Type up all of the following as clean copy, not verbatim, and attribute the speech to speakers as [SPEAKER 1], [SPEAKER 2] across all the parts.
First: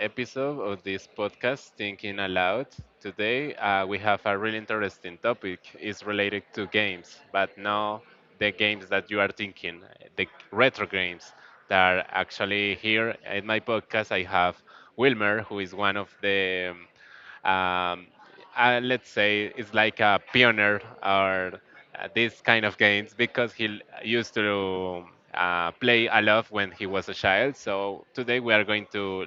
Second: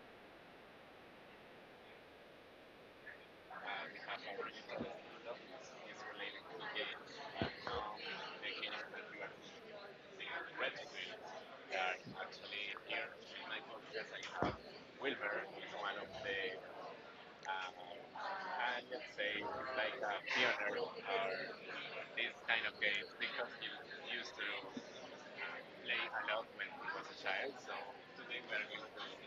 [SPEAKER 1] episode of this podcast, Thinking Aloud. Today we have a really interesting topic. It's related to games, but not the games that you are thinking, the retro games that are actually here in my podcast. I have Wilmer, who is one of the um, let's say it's like a pioneer or these kind of games because used to play a lot when he was a child. So today we are going to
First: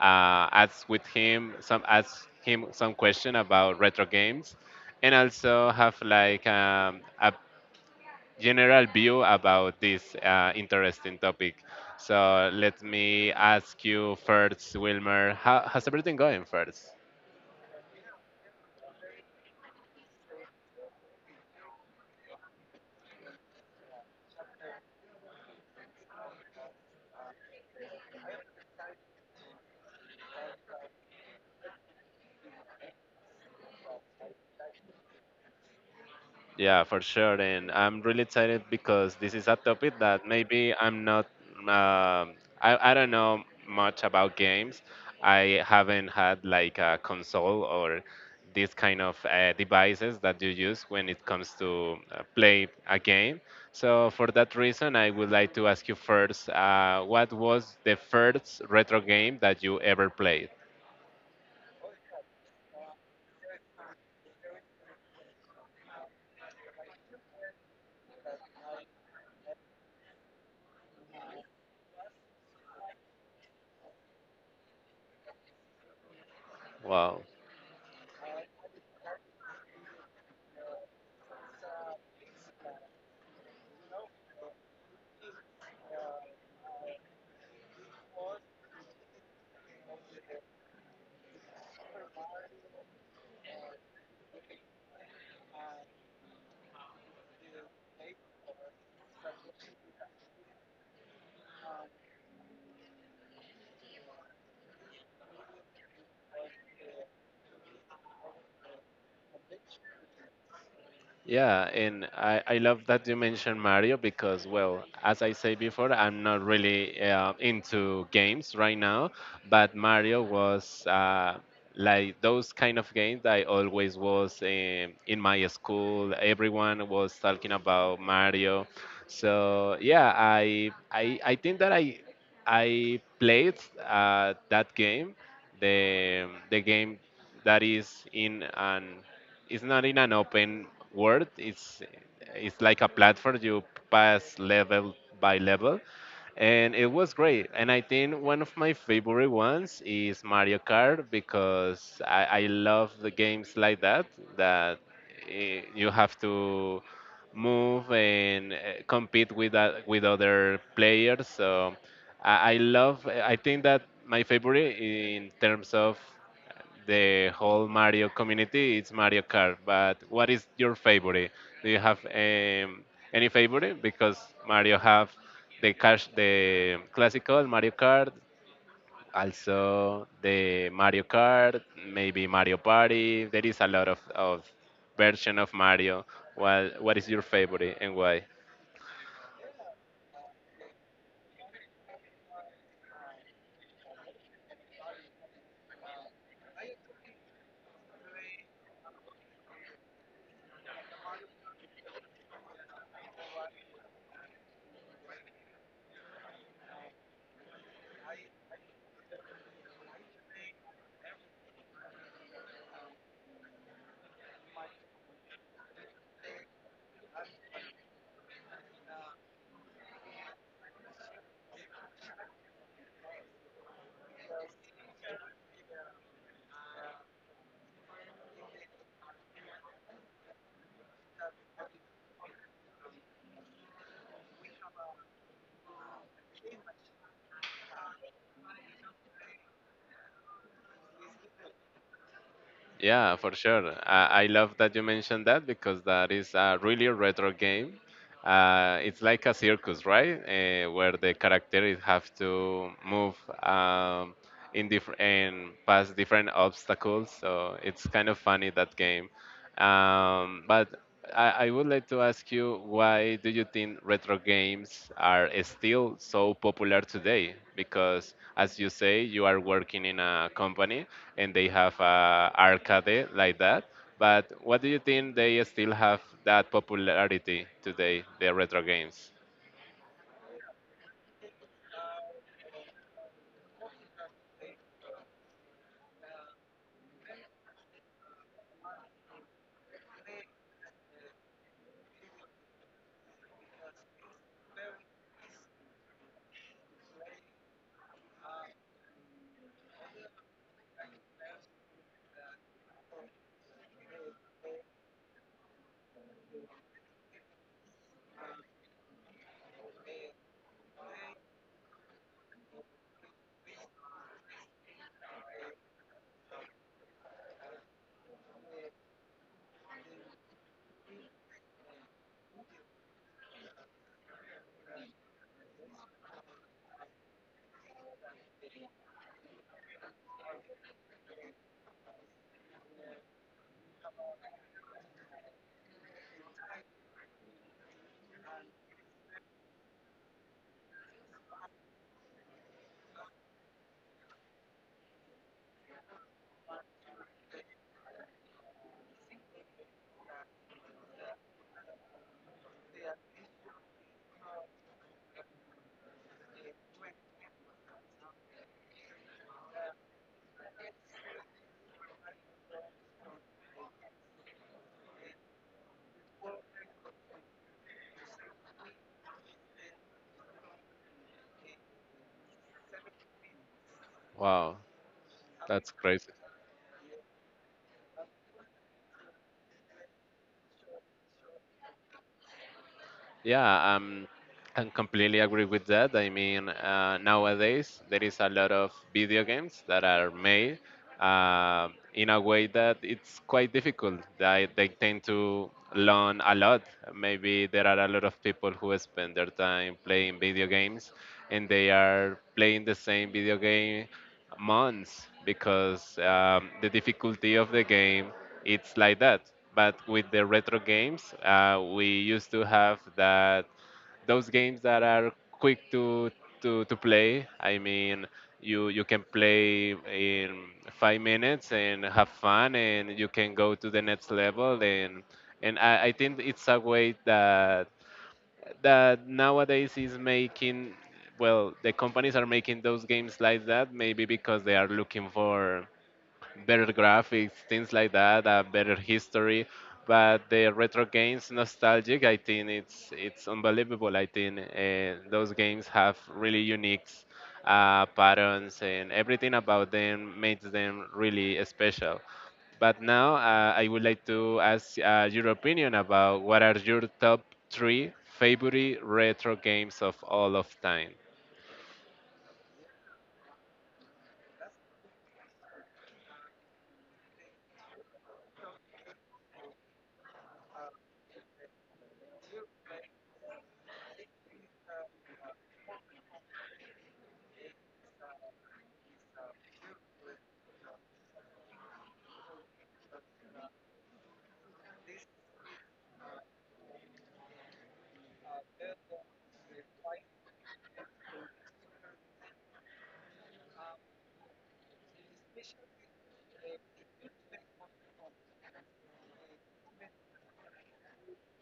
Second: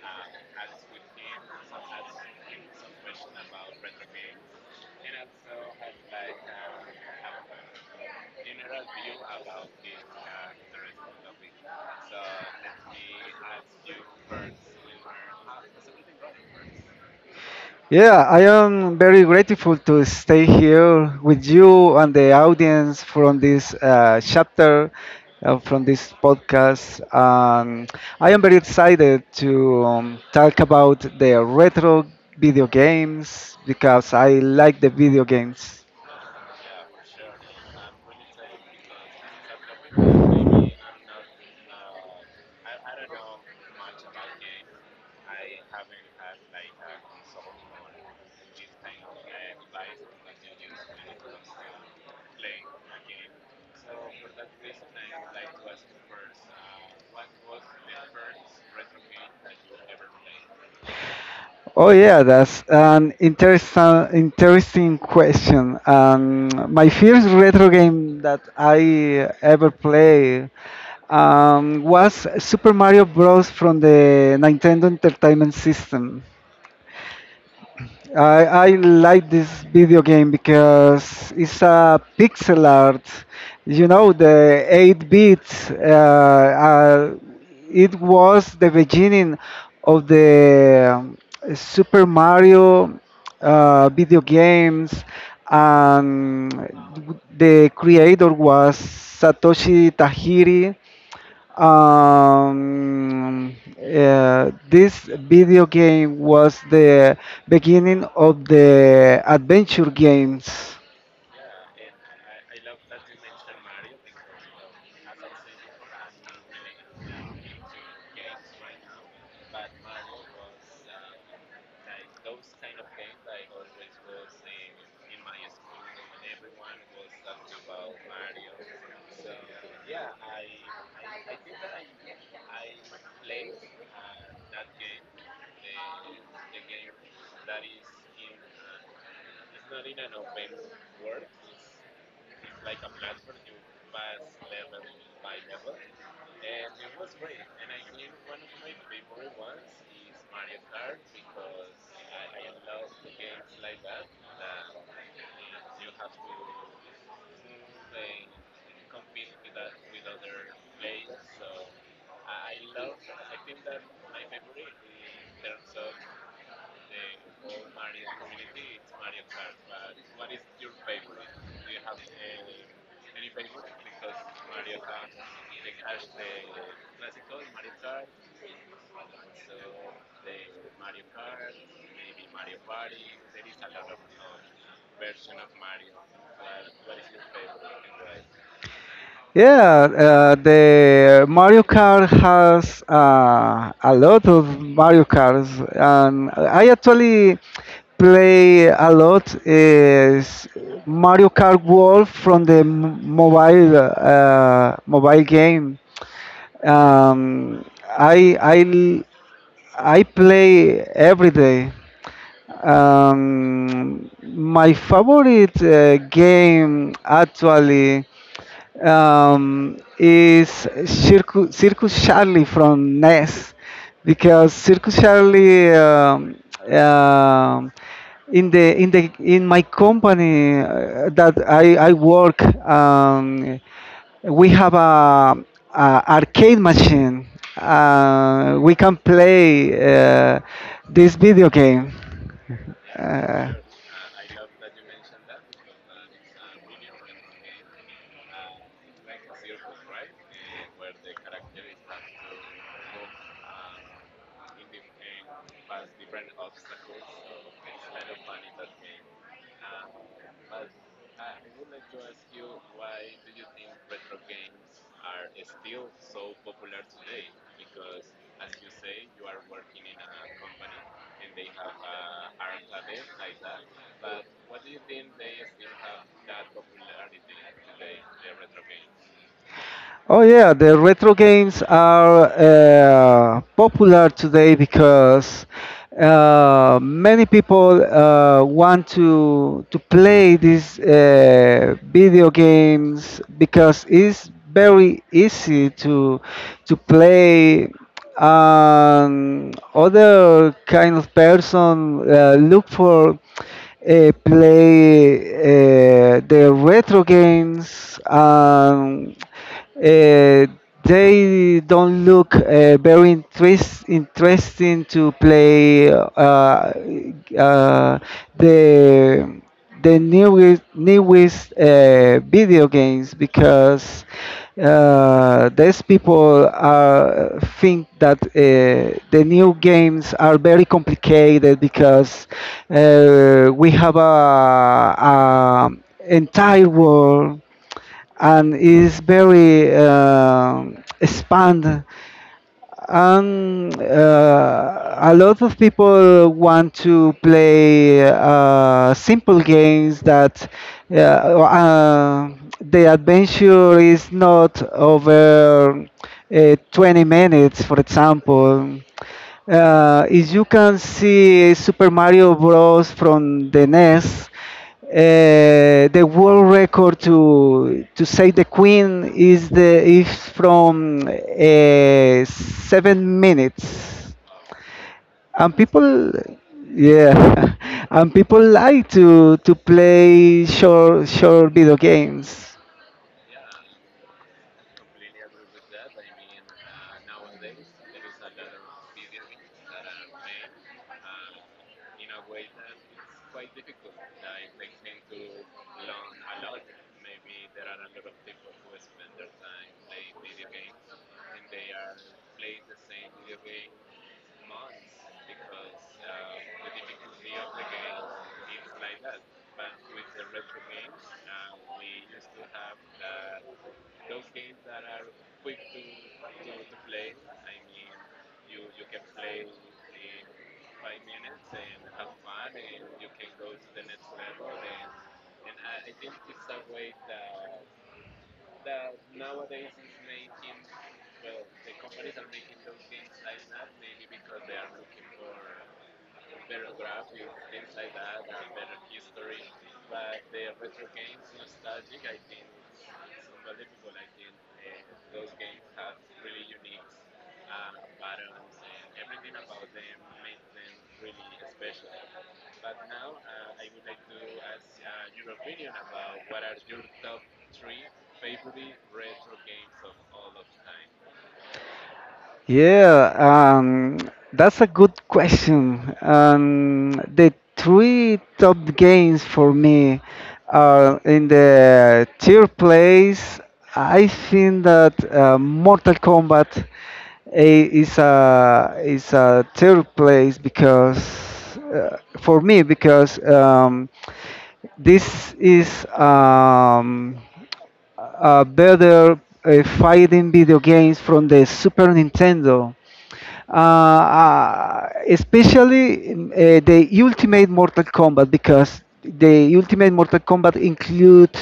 [SPEAKER 1] ask him some question about retro games, and also have like a general view about this interesting topic. So let me ask you first, Wilmer, how's everything going first?
[SPEAKER 2] Yeah, I am very grateful to stay here with you and the audience from this chapter, from this podcast. I am very excited to talk about the retro video games because I like the video games.
[SPEAKER 1] Yeah, for sure. And I'm really excited because this is a topic that maybe I'm not, um I don't know much about games. I haven't had like a console or these kind of devices that you use when it comes to play a game. So for that reason, I would like to ask you first, what was the first retro game that you ever played?
[SPEAKER 2] Oh yeah, that's an interesting question. My first retro game that I ever played was Super Mario Bros. From the Nintendo Entertainment System.
[SPEAKER 1] Wow.
[SPEAKER 2] I like this video game because it's a pixel art. You know, the 8 bits. It was the beginning of the Super Mario video games, and the creator was Satoshi Tajiri. Um, uh, this video game was the beginning of the adventure games.
[SPEAKER 1] Yeah, and I love that you mentioned Mario because, well, as I said before, I'm not really into games right now, but Mario was like those kind of games that I always was in my school. Everyone was talking about Mario, so yeah, I think that I played that game, the game that is in an it's not in an open world. It's like a platform. You pass level by level, and it was great. And I think one of my favorite ones is Mario Kart because I love the games like that you have to move and compete with that, with other players. So I love. I think that my favorite in terms of the whole Mario community, it's Mario Kart. But what is your favorite? Do you have any favorite? Because Mario have the cash, the classical Mario Kart, also the Mario Kart, maybe Mario Party. There is a lot of version of Mario. Well, what is your favorite and why?
[SPEAKER 2] Yeah, the Mario Kart has a lot of Mario Karts, and I actually play a lot is Mario Kart World from the mobile game. Um, I I I play every day. My favorite game actually is Circus Charlie from Ness. Because Circus Charlie um in my company that I work, we have a arcade machine. We can play this video game.
[SPEAKER 1] Yeah, for
[SPEAKER 2] Uh,
[SPEAKER 1] sure. I love that you mentioned that because that is a really retro game. It's like a circus, right? Where the characters have to move um, in different and pass different obstacles. So it's kind of funny that game. Um, but I would like to ask you, why do you think retro games are still so popular today? Because as you say, you are working in a company and they have a arcade like that. But what do you think they still have that popularity today, the retro games?
[SPEAKER 2] Oh yeah, the retro games are popular today because many people want to play these video games because it's very easy to play. And other kind of person look for play the retro games. Uh, they don't look very interesting to play uh, the the newest video games because these think that the new games are very complicated because we have a entire world and is very expand, and a lot of people want to play simple games that uh, uh, the adventure is not over 20 minutes, for example. As you can see, Super Mario Bros. From the NES, the world record to say the Queen is from 7 minutes,
[SPEAKER 1] Wow,
[SPEAKER 2] and
[SPEAKER 1] that's crazy.
[SPEAKER 2] yeah, and people like to play short video games.
[SPEAKER 1] Yeah, I completely agree with that. I mean, nowadays there is a lot of video games that are made uh, in a way that it's quite difficult. They tend to learn a lot. Maybe there are a lot of people who spend their time playing video games, and they are playing the same video game months because the difficulty of the game it's like that. But with the retro games, we used to have that those games that are quick to play. I mean, you can play in 5 minutes and have fun, and you can go to the next level. I think it's a way that nowadays is making, well, the companies are making those games like that maybe because they are looking for better graphics, things like that, a better history. But the retro games, nostalgic, I think it's unbelievable. I think those games have really unique patterns, and everything about them makes them really special. But now I would like to ask your opinion about what are your top three favorite retro games of all of time.
[SPEAKER 2] Yeah, um, that's a good question. The three top games for me are in the tier place. I think that Mortal Kombat a- is a is a tier place because for me, because this is. Better fighting video games from the Super Nintendo. Especially the Ultimate Mortal Kombat, because the Ultimate Mortal Kombat include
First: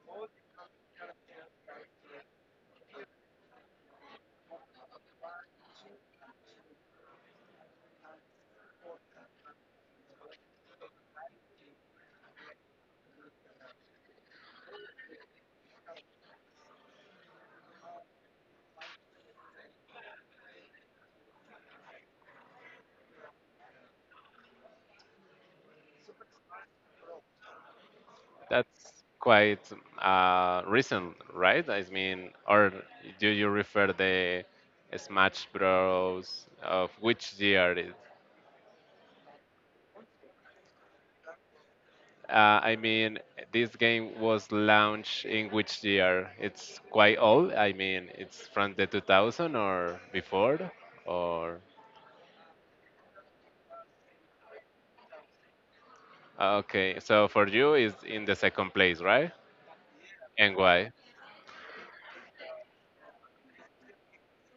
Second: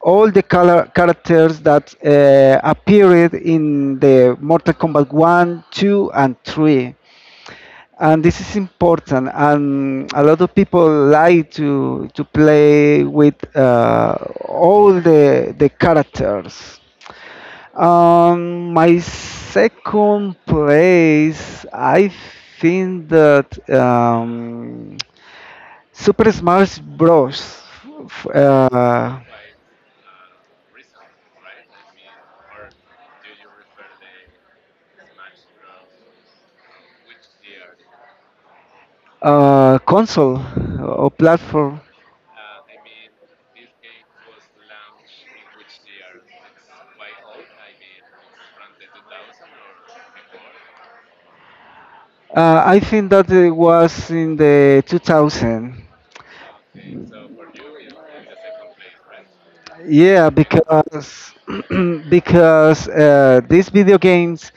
[SPEAKER 2] all the color characters that appeared in the Mortal Kombat 1, 2, and 3. And this is important, and a lot of people like to play with all the characters. My second place, I think that um, super smash bros f-
[SPEAKER 1] That's
[SPEAKER 2] uh,
[SPEAKER 1] quite recent, right? I mean, or do you refer the Smash Bros. Of which year it?
[SPEAKER 2] console or platform.
[SPEAKER 1] I mean, this game was launched in which year? It's quite old. I mean, it's from the 2000 or before, or
[SPEAKER 2] I think that it was in the 2000.
[SPEAKER 1] okay. So for you, it's in the second place, right?
[SPEAKER 2] Yeah,
[SPEAKER 1] And why?
[SPEAKER 2] because because uh, these video games,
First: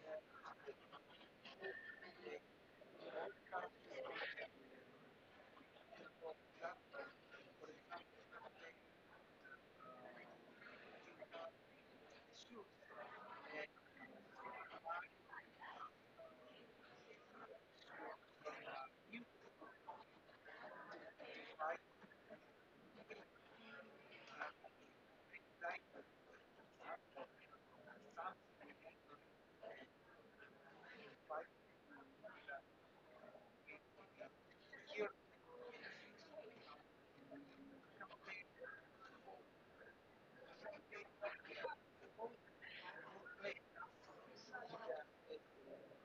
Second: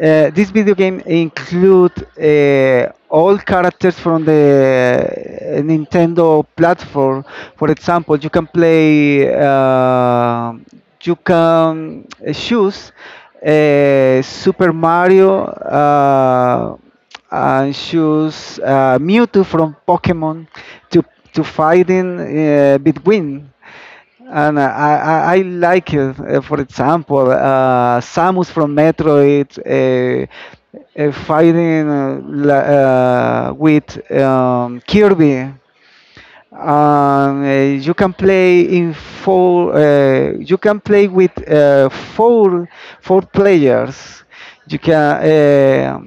[SPEAKER 2] uh, this video game include all characters from the Nintendo platform. For example, you can choose Super Mario, and choose Mewtwo from Pokemon to to fighting between. And I like it. For example, Samus from Metroid fighting with Kirby. You can play in four. You can play with four players. You can. Uh,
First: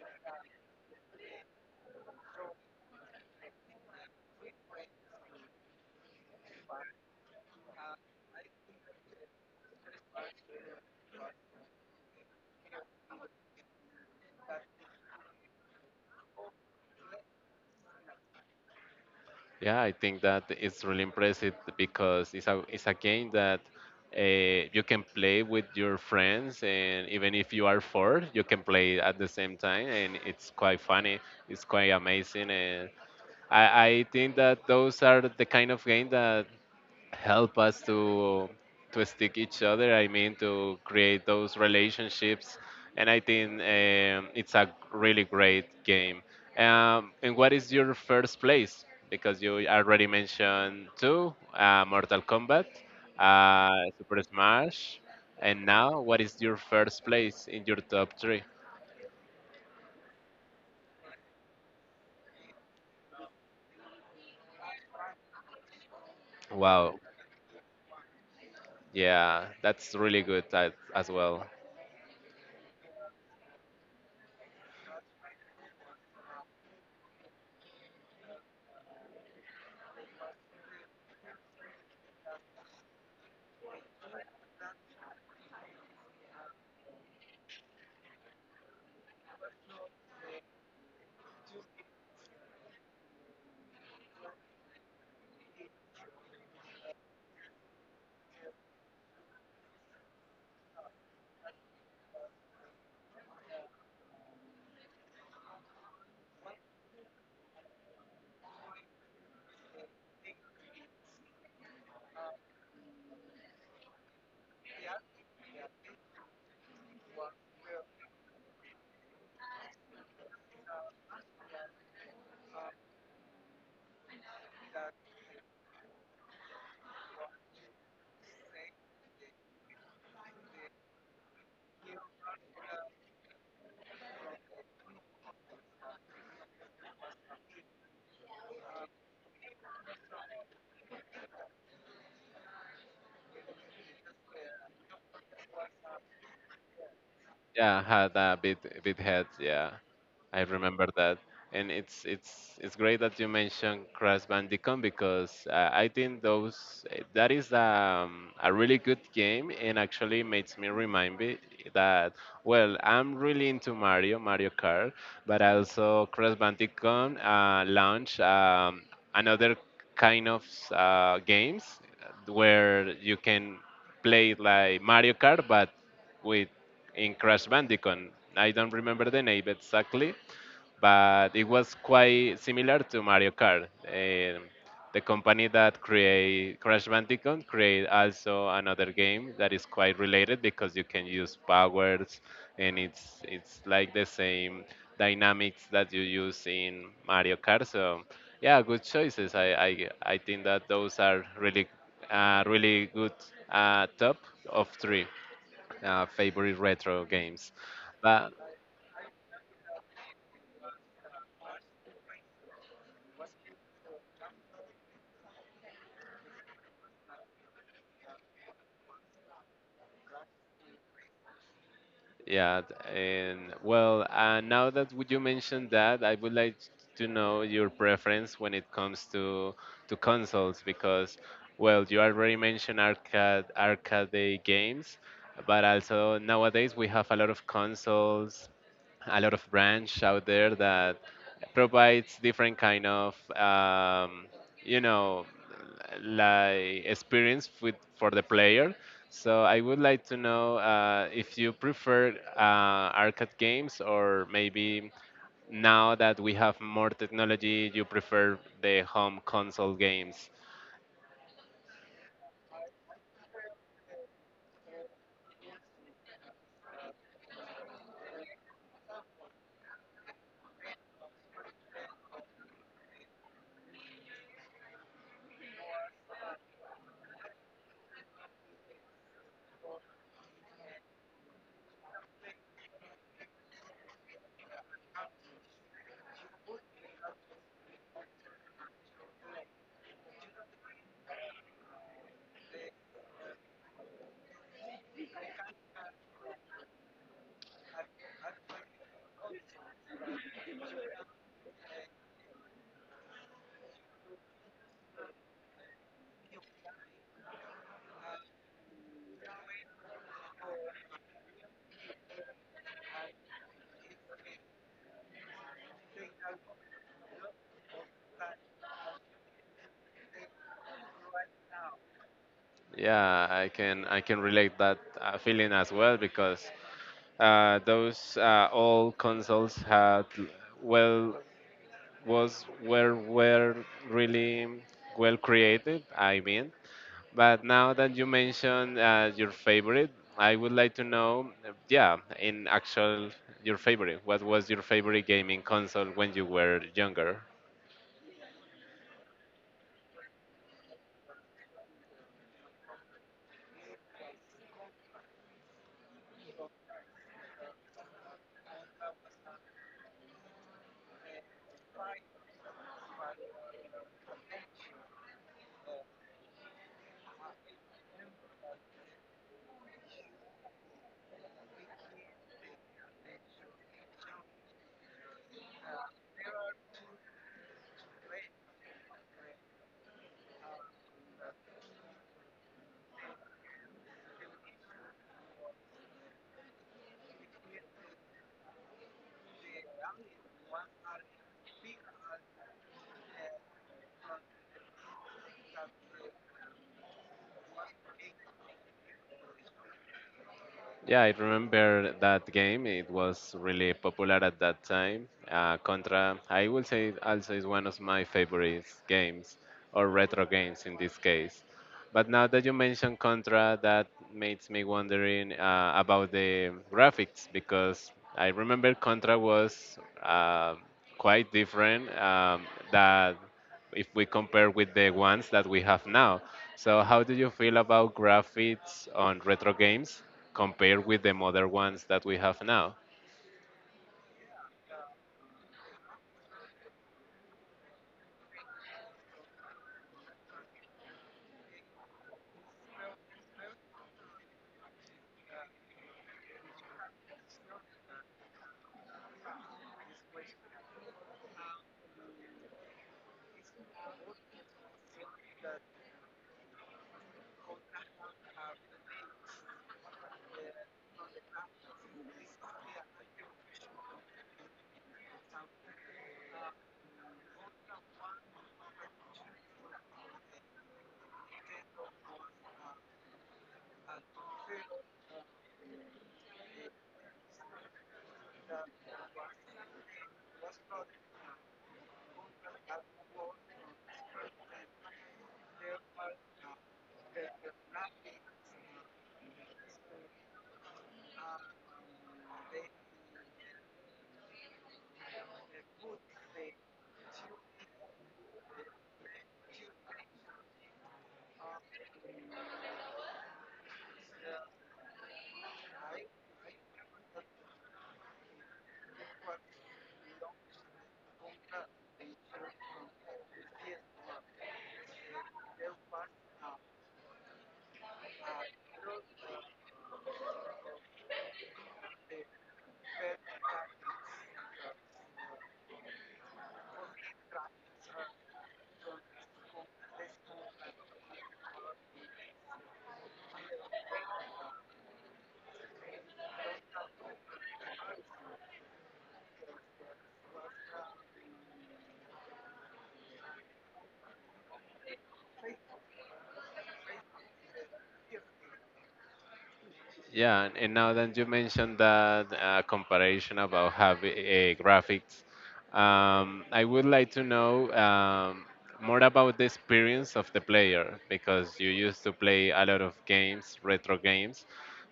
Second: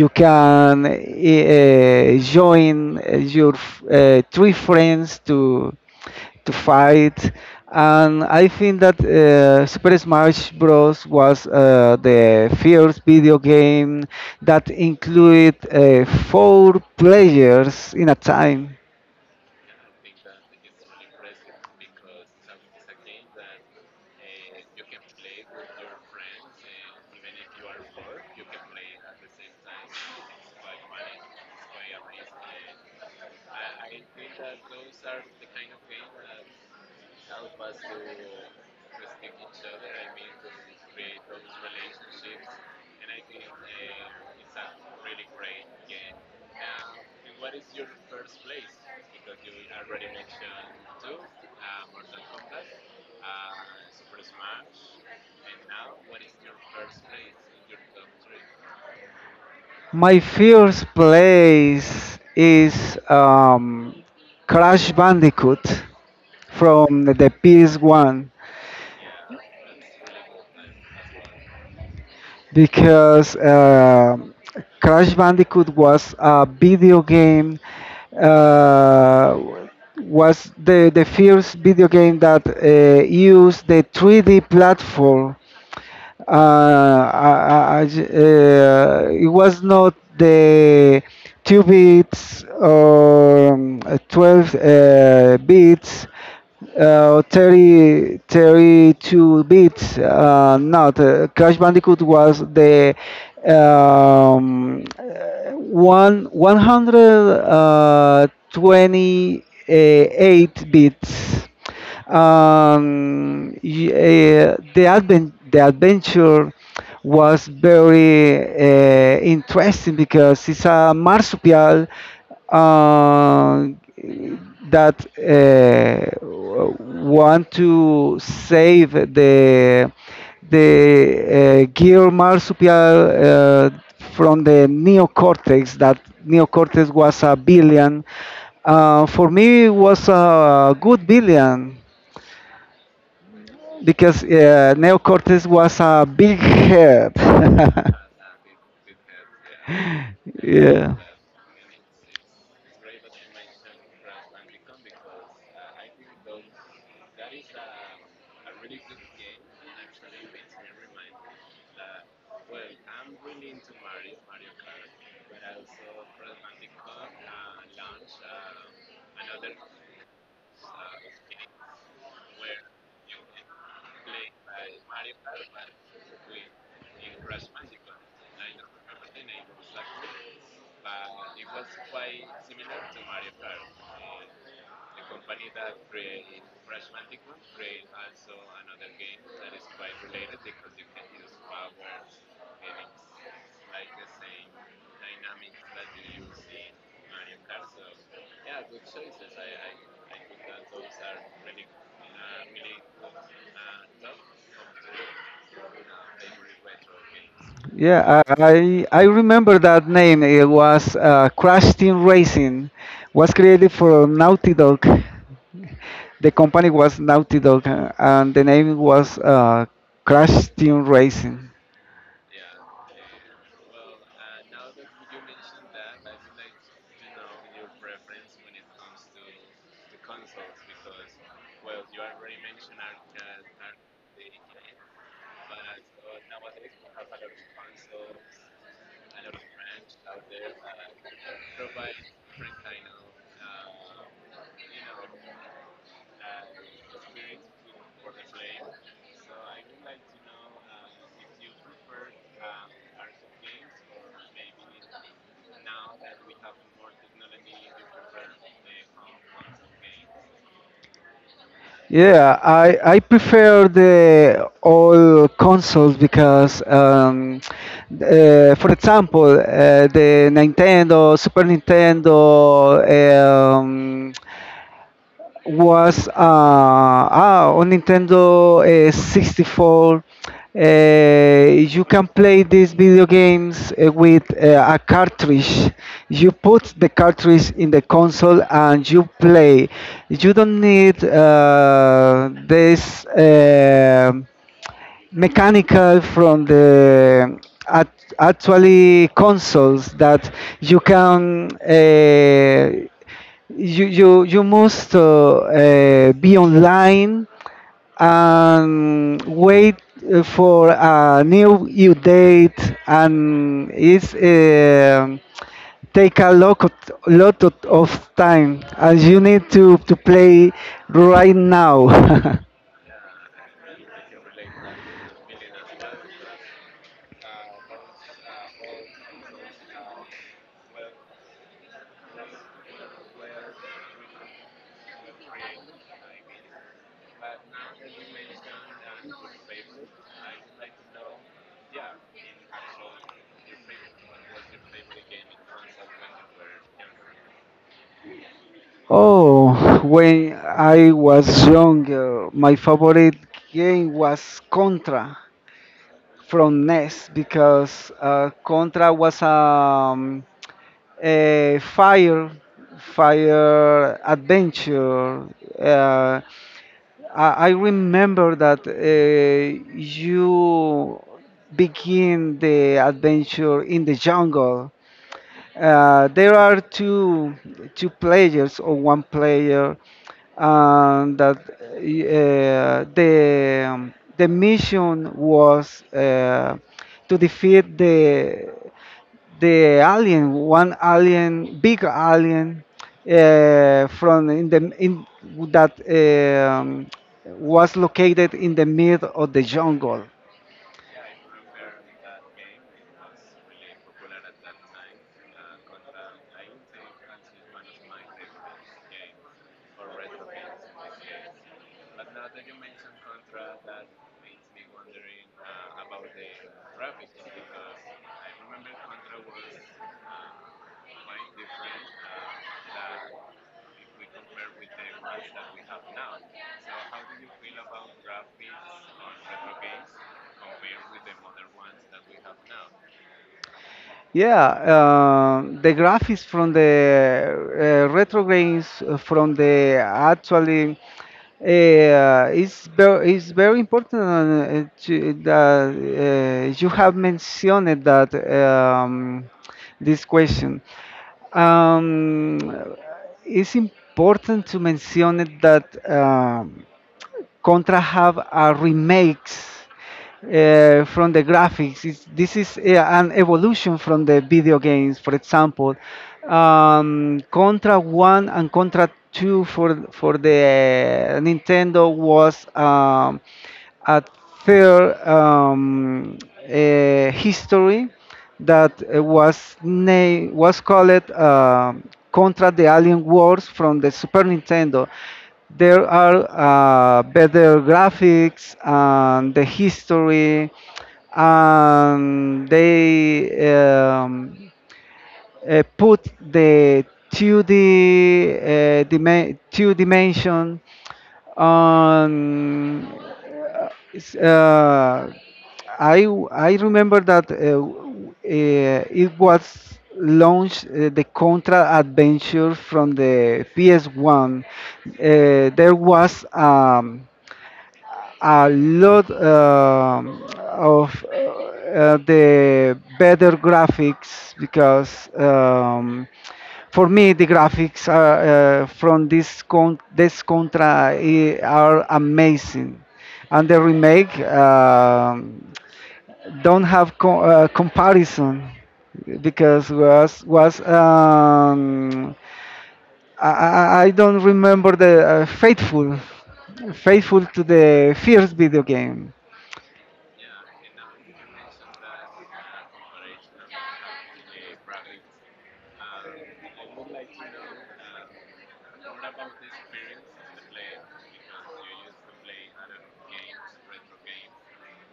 [SPEAKER 2] you can join your three friends to fight. And I think that super smash bros was the first video game that included four players in a time.
[SPEAKER 1] Yeah, I think that it's really impressive because it's a game that you can play with your friends, and even if you are four, you can play at the same time, and it's quite funny. It's quite amazing, and I think that those are the kind of game that help us to stick each other. I mean, to create those relationships, and I think it's a really great game. And what is your first place? Because you already mentioned two, Mortal Kombat, Super Smash, and now what is your first place in your top three?
[SPEAKER 2] My first place is crash bandicoot
[SPEAKER 1] Wow,
[SPEAKER 2] from the PS1,
[SPEAKER 1] yeah, that's really good as well.
[SPEAKER 2] because Crash Bandicoot was a video game, uh, was the first video game that used the 3D platform. It was not the 2 bits or 12 bits, 32 bits. Not. Crash Bandicoot was the um, one 128 bits. The adventure was very interesting because it's a marsupial uh, that want to save the gear marsupial from the neocortex. That neocortex was a billion. For me, it was a good billion because neocortex was a big head.
[SPEAKER 1] Yeah, had a bit head, yeah. I remember
[SPEAKER 2] Yeah.
[SPEAKER 1] that, and it's great that you mentioned Crash Bandicoot because I think those that is a really good game and actually makes me remind me that, well, I'm really into Mario Kart, but also Crash Bandicoot launched another kind of games where you can play like Mario Kart but with in Crash Bandicoot. I don't remember the name exactly, but it was quite similar to Mario Kart. The company that create Crash Bandicoot create also another game that is quite related because you can use powers, and it's like the same dynamics that you use in Mario Kart. So yeah, good choices. I think that those are really really good top of three favorite retro games.
[SPEAKER 2] Yeah,
[SPEAKER 1] But
[SPEAKER 2] I remember that name. It was Crash Team Racing. Was created for Naughty Dog. The company was Naughty Dog, and the name was Crash Team Racing.
[SPEAKER 1] yeah, and well, now that you mentioned that, I would like to know your preference when it comes to consoles because, well, you already mentioned arcade games, but also nowadays we have a lot of consoles, a lot of branch out there that provides different kind of you know, like experience with for the player. So I would like to know if you prefer arcade games, or maybe now that we have more technology you prefer the home console games.
[SPEAKER 2] Yeah, I prefer the all consoles, because for example, the Nintendo, Super Nintendo, um, was on Nintendo 64. You can play these video games with a cartridge. You put the cartridge in the console and you play. You don't need this mechanical from the at, actually consoles that you can uh, you must be online and wait for a new due date. And it's take a lot of, time. And you need to play right now.
[SPEAKER 1] Yeah, I can relate that feeling as well because those old consoles had, well, was were really well created. I mean, but now that you mentioned your favorite, I would like to know, yeah, in actual your favorite. What was your favorite gaming console when you were younger?
[SPEAKER 2] Oh, when I was younger, my favorite game was Contra from NES, because Contra was a fire adventure. Uh, I remember that you begin the adventure in the jungle. There are two players or one player, and that the mission was to defeat the alien, one alien, big alien from in that was located in the middle of the jungle.
[SPEAKER 1] Yeah, I remember that game. It was really popular at that time. Contra, I will say, it also is one of my favorite games, or retro games in this case. But now that you mention Contra, that makes me wondering about the graphics because I remember Contra was quite different. That If we compare with the ones that we have now. So how do you feel about graphics on retro games compared with the modern ones that we have now?
[SPEAKER 2] Yeah, the graphics from the retrogrades from the actually is very important that you have mentioned that this question. Um, it's important to mention it that. Contra have remakes from the graphics. This is an evolution from the video games. For example, Contra 1 and Contra 2 for the Nintendo was a third history that was called Contra the Alien Wars from the Super Nintendo. There are better graphics and the history, and they put the 2D, two dimension on. Uh, uh, I remember that it was launched the Contra Adventure from the PS1. There was a lot of the better graphics because for me the graphics from this contra are amazing. And the remake don't have comparison, because was I don't remember the faithful to the first video game.
[SPEAKER 1] Yeah, and now that you mentioned that comparison about having graphics, I would like to know more about the experience of the player because you used to play a lot of games, retro games.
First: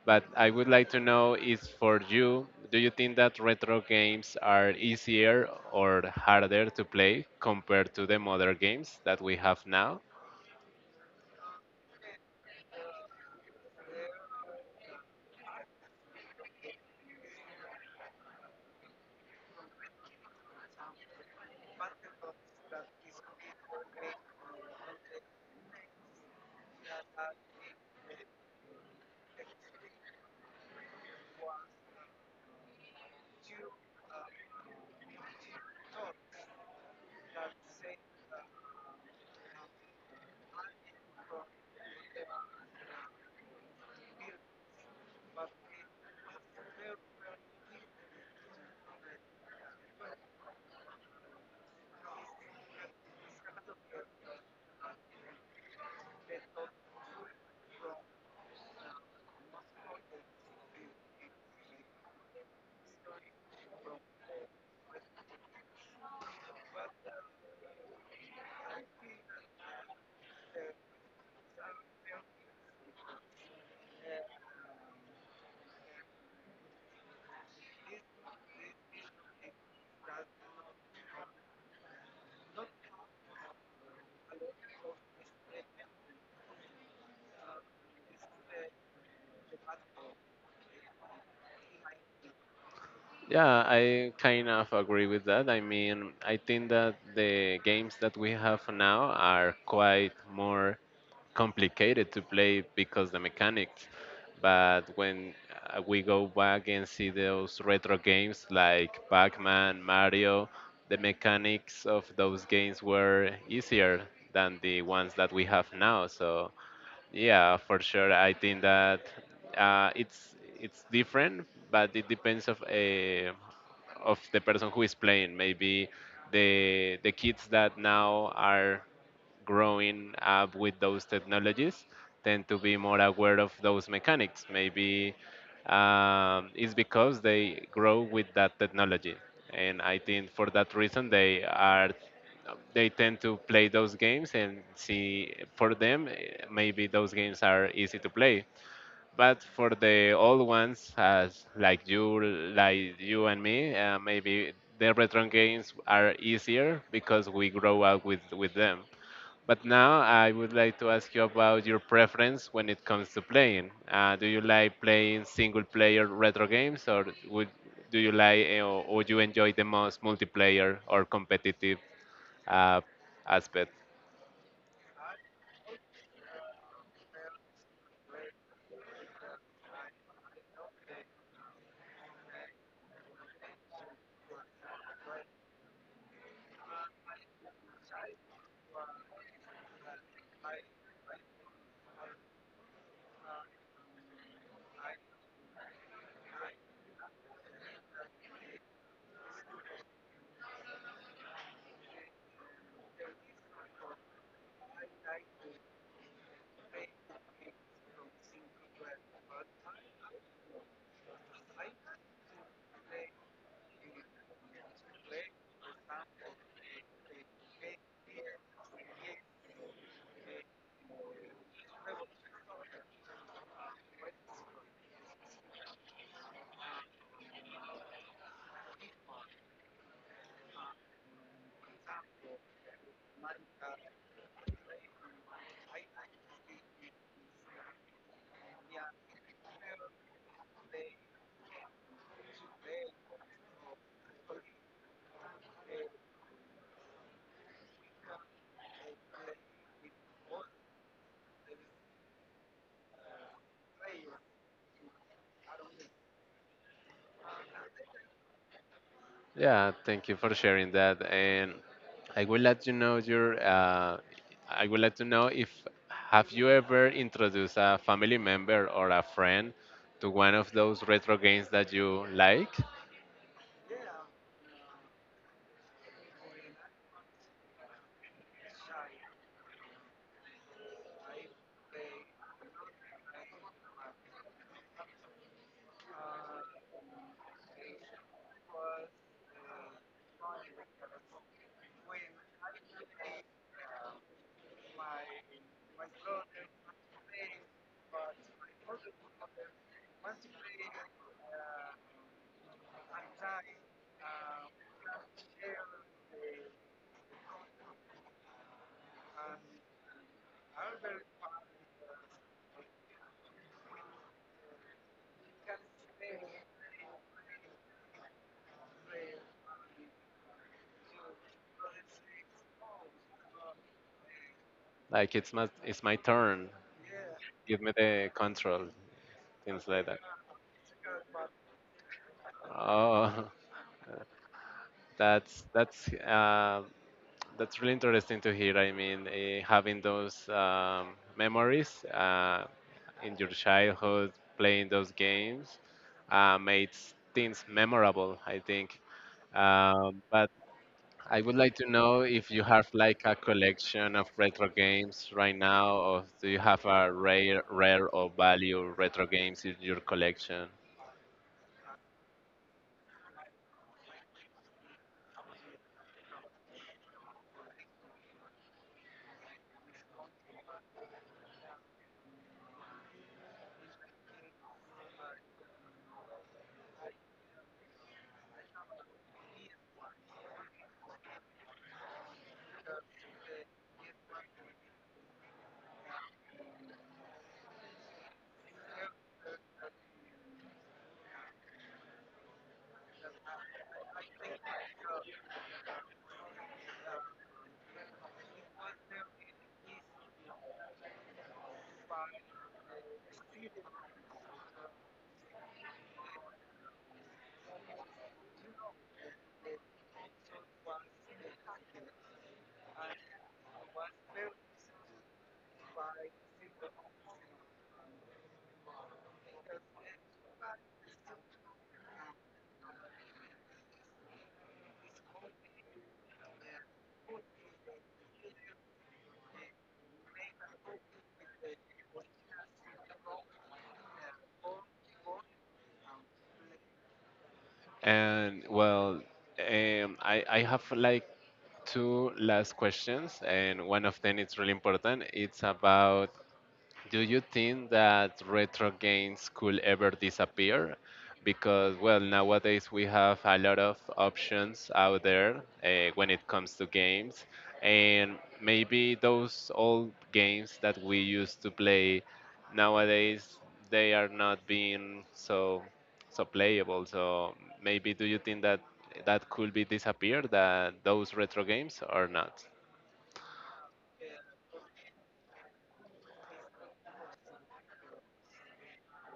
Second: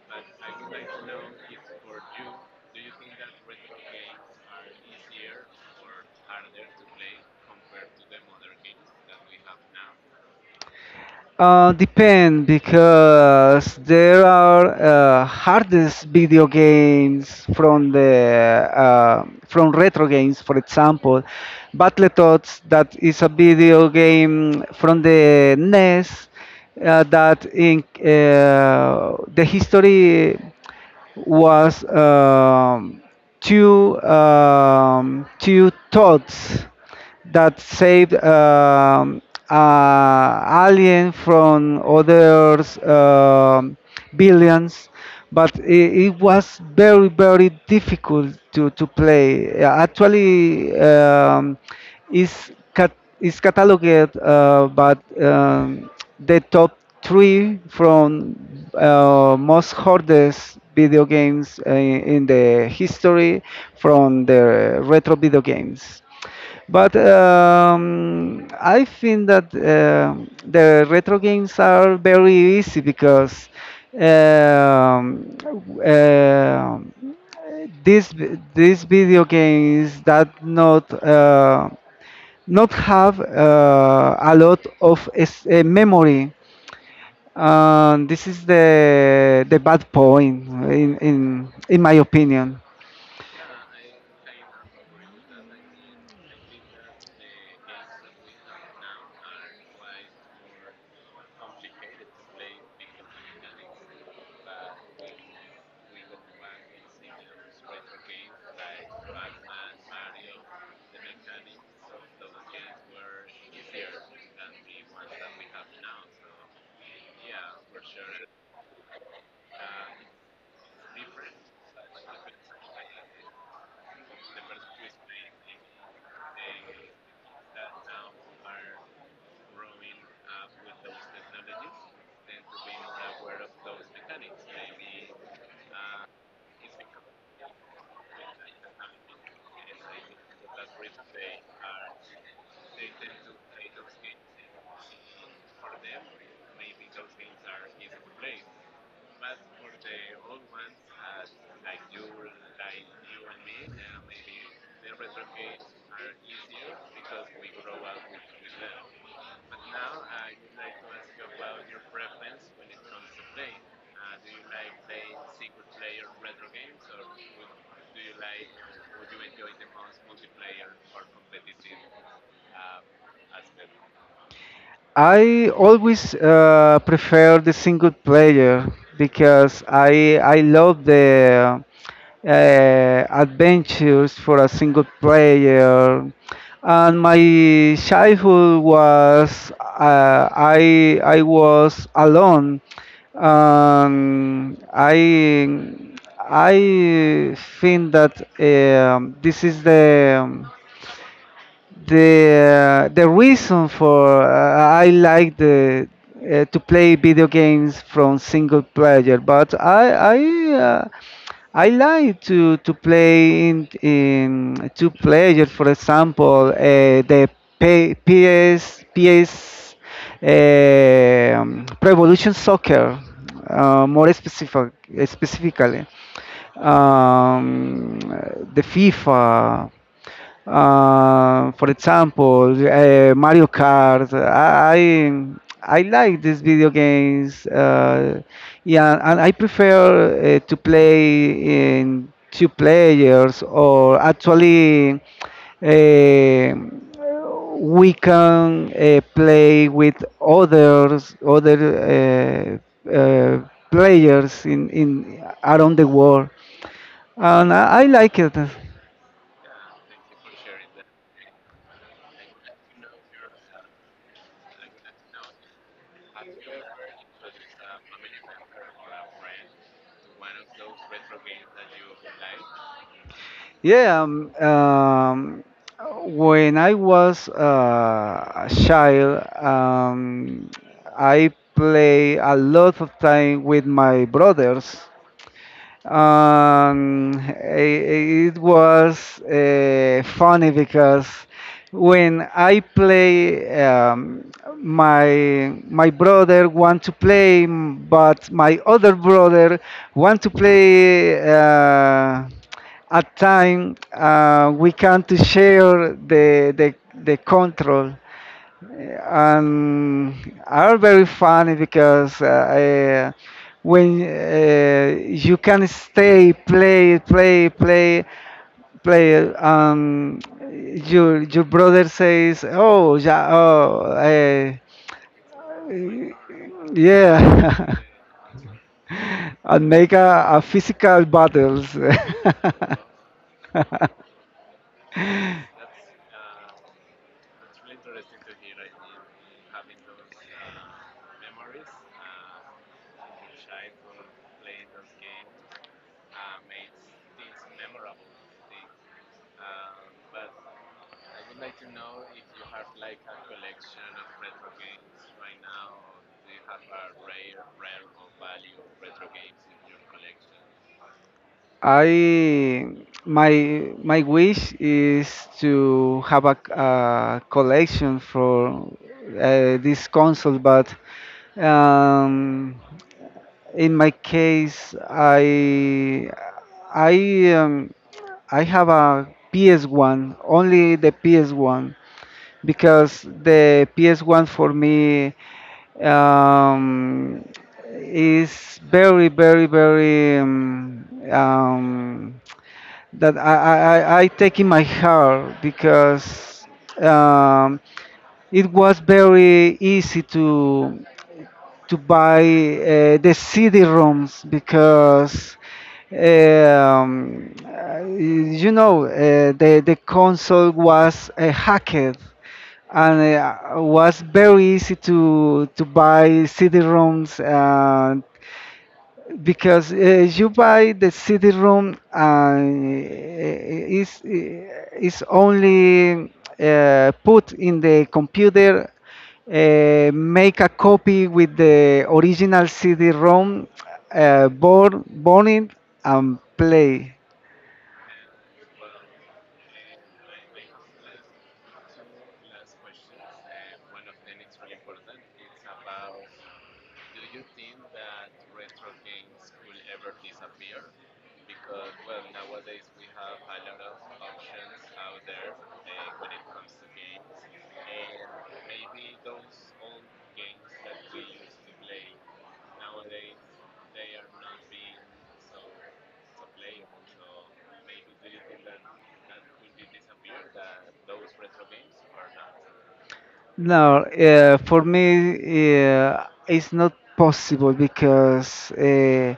[SPEAKER 1] But I would like to know, is for you, do you think that retro games are easier or harder to play compared to the modern games that we have now?
[SPEAKER 2] Depend because there are hardest video games from the from retro games. For example, Battletoads. That is a video game from the NES, that in the history was two thoughts that saved alien from others billions, but it was very very difficult to play. Actually is is cataloged, but the top three from most hoarded video games in the history from the retro video games. But I think that the retro games are very easy because um, uh, these these video games that not have a lot of memory. And this is the bad point, in my opinion.
[SPEAKER 1] Yeah, I kind of agree with that. I mean, I think that the games that we have now are quite more complicated to play because the mechanics. But when we go back and see those retro games like Pac-Man, Mario, the mechanics of those games were easier than the ones that we have now. So yeah, for sure. I think that it's different, but it depends of a of the person who is playing. Maybe the kids that now are growing up with those technologies tend to be more aware of those mechanics. Maybe it's because they grow with that technology, and I think for that reason they tend to play those games and see for them, maybe those games are easy to play, but for the old ones as like you and me, maybe the retro games are easier because we grow up with them. But now I would like to ask you about your preference when it comes to playing. Do you like playing single player retro games, or would do you like, or would you enjoy the most multiplayer or competitive uh, aspect?
[SPEAKER 2] I always prefer the single player because I love the adventures for a single player. And my childhood was, I was alone. Um, I I think that this is the reason for I like the to play video games from single player, but I like to play in two player. For example, the PS Pro Evolution Soccer, more specifically, um, the FIFA. For example, Mario Kart. I like these video games. Yeah, and I prefer to play in two players, or actually uh, we can play with other players in around the world, and I like it.
[SPEAKER 1] Yeah, thank you for sharing that. And I would like to know your, I would like to know if have you ever introduced a family member or a friend to one of those retro games that you like?
[SPEAKER 2] Yeah, when I was a child, I play a lot of time with my brothers. It was funny because when I play, my brother want to play, but my other brother want to play. At time we can't share the control, and are very funny because when you can stay play, your brother says oh yeah oh eh,
[SPEAKER 1] Like it's my turn. Give me
[SPEAKER 2] yeah
[SPEAKER 1] the control, things
[SPEAKER 2] and
[SPEAKER 1] like
[SPEAKER 2] make
[SPEAKER 1] that.
[SPEAKER 2] a physical battles.
[SPEAKER 1] Oh, that's that's really interesting to hear. I mean, having those memories in your childhood, playing those games, made things memorable, I think. But I would like to know if you have like a collection of retro games right now, or do you have a rare or value retro games in your collection?
[SPEAKER 2] I my my wish is to have a collection for this console. But um, in my case, I um, I have a PS1, only the PS1, because the PS1 for me um, is very, very, very that I take in my heart, because um, it was very easy to buy the CD ROMs because the console was hacked, and was very easy to buy CD ROMs, because you buy the CD room and is only put in the computer, make a copy with the original CD room, burn it, and play.
[SPEAKER 1] And well, I have like two last questions, and one of them is really important. It's about, do you think that retro games could ever disappear? Because, well, nowadays we have a lot of options out there when it comes to games. And maybe those old games that we used to play nowadays, they are not being so playable. So maybe do you think that that could be disappeared, that those retro games or not?
[SPEAKER 2] No, for me, it's not possible because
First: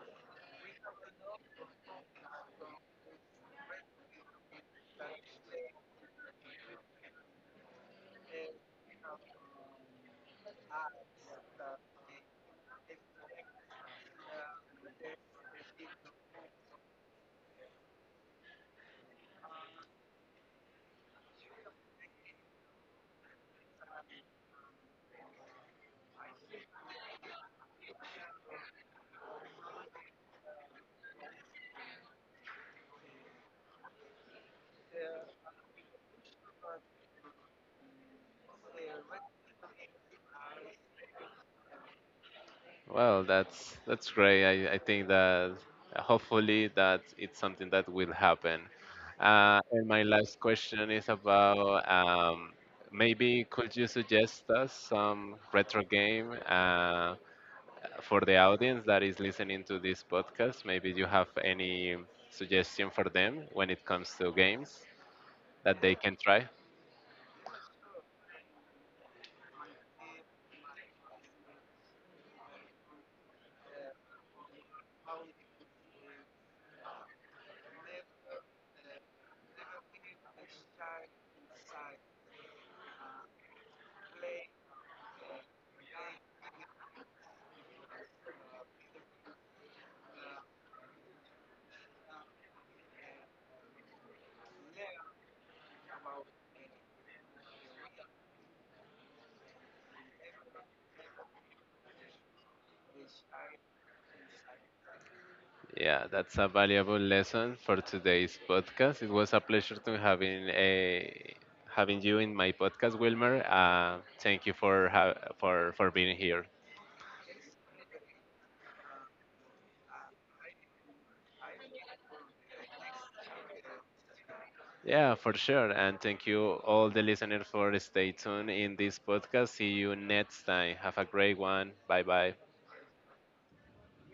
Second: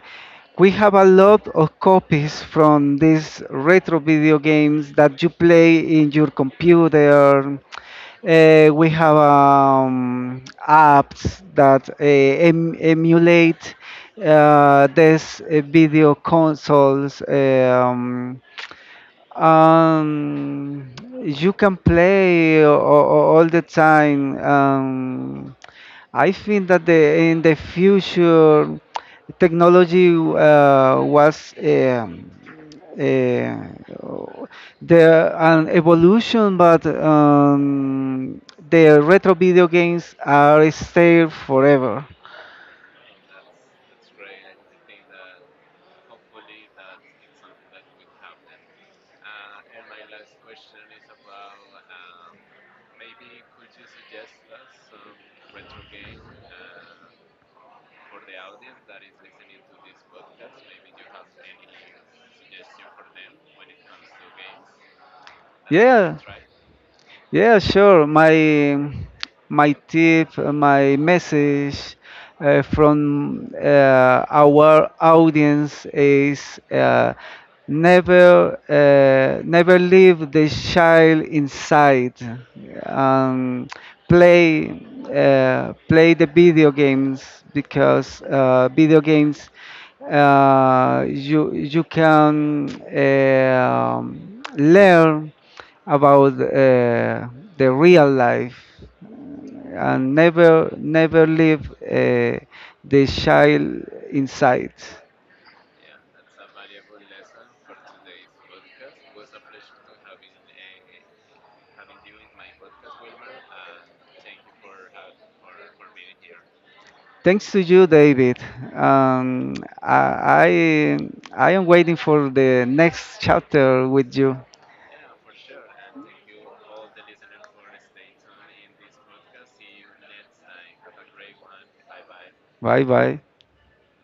[SPEAKER 2] we have a lot of copies from these retro video games that you play in your computer. We have apps that emulate these video consoles. Um, you can play all the time. I think that in the future, technology was uh, the an evolution, but the retro video games are stayed forever.
[SPEAKER 1] Well, that's great. I think that hopefully that it's something that will happen. And my last question is about, maybe could you suggest us some retro game for the audience that is listening to this podcast? Maybe you have any suggestion for them when it comes to games that they can
[SPEAKER 2] Yeah.
[SPEAKER 1] try.
[SPEAKER 2] Yeah, sure. My tip, my message from our audience is uh, never leave the child inside. Um, play play the video games because video games you can learn about the real life. And never leave the child inside.
[SPEAKER 1] Yeah, that's a valuable lesson for today's podcast. It was a pleasure to having you in my podcast, Wilmer. Thank you for being here.
[SPEAKER 2] Thanks to you, David. Um, I I I am waiting for the next chapter with you.
[SPEAKER 1] Yeah, for sure, and thank you all the listeners for stay tuned in this podcast. See you next time. Have a great one. Bye bye.
[SPEAKER 2] Bye bye.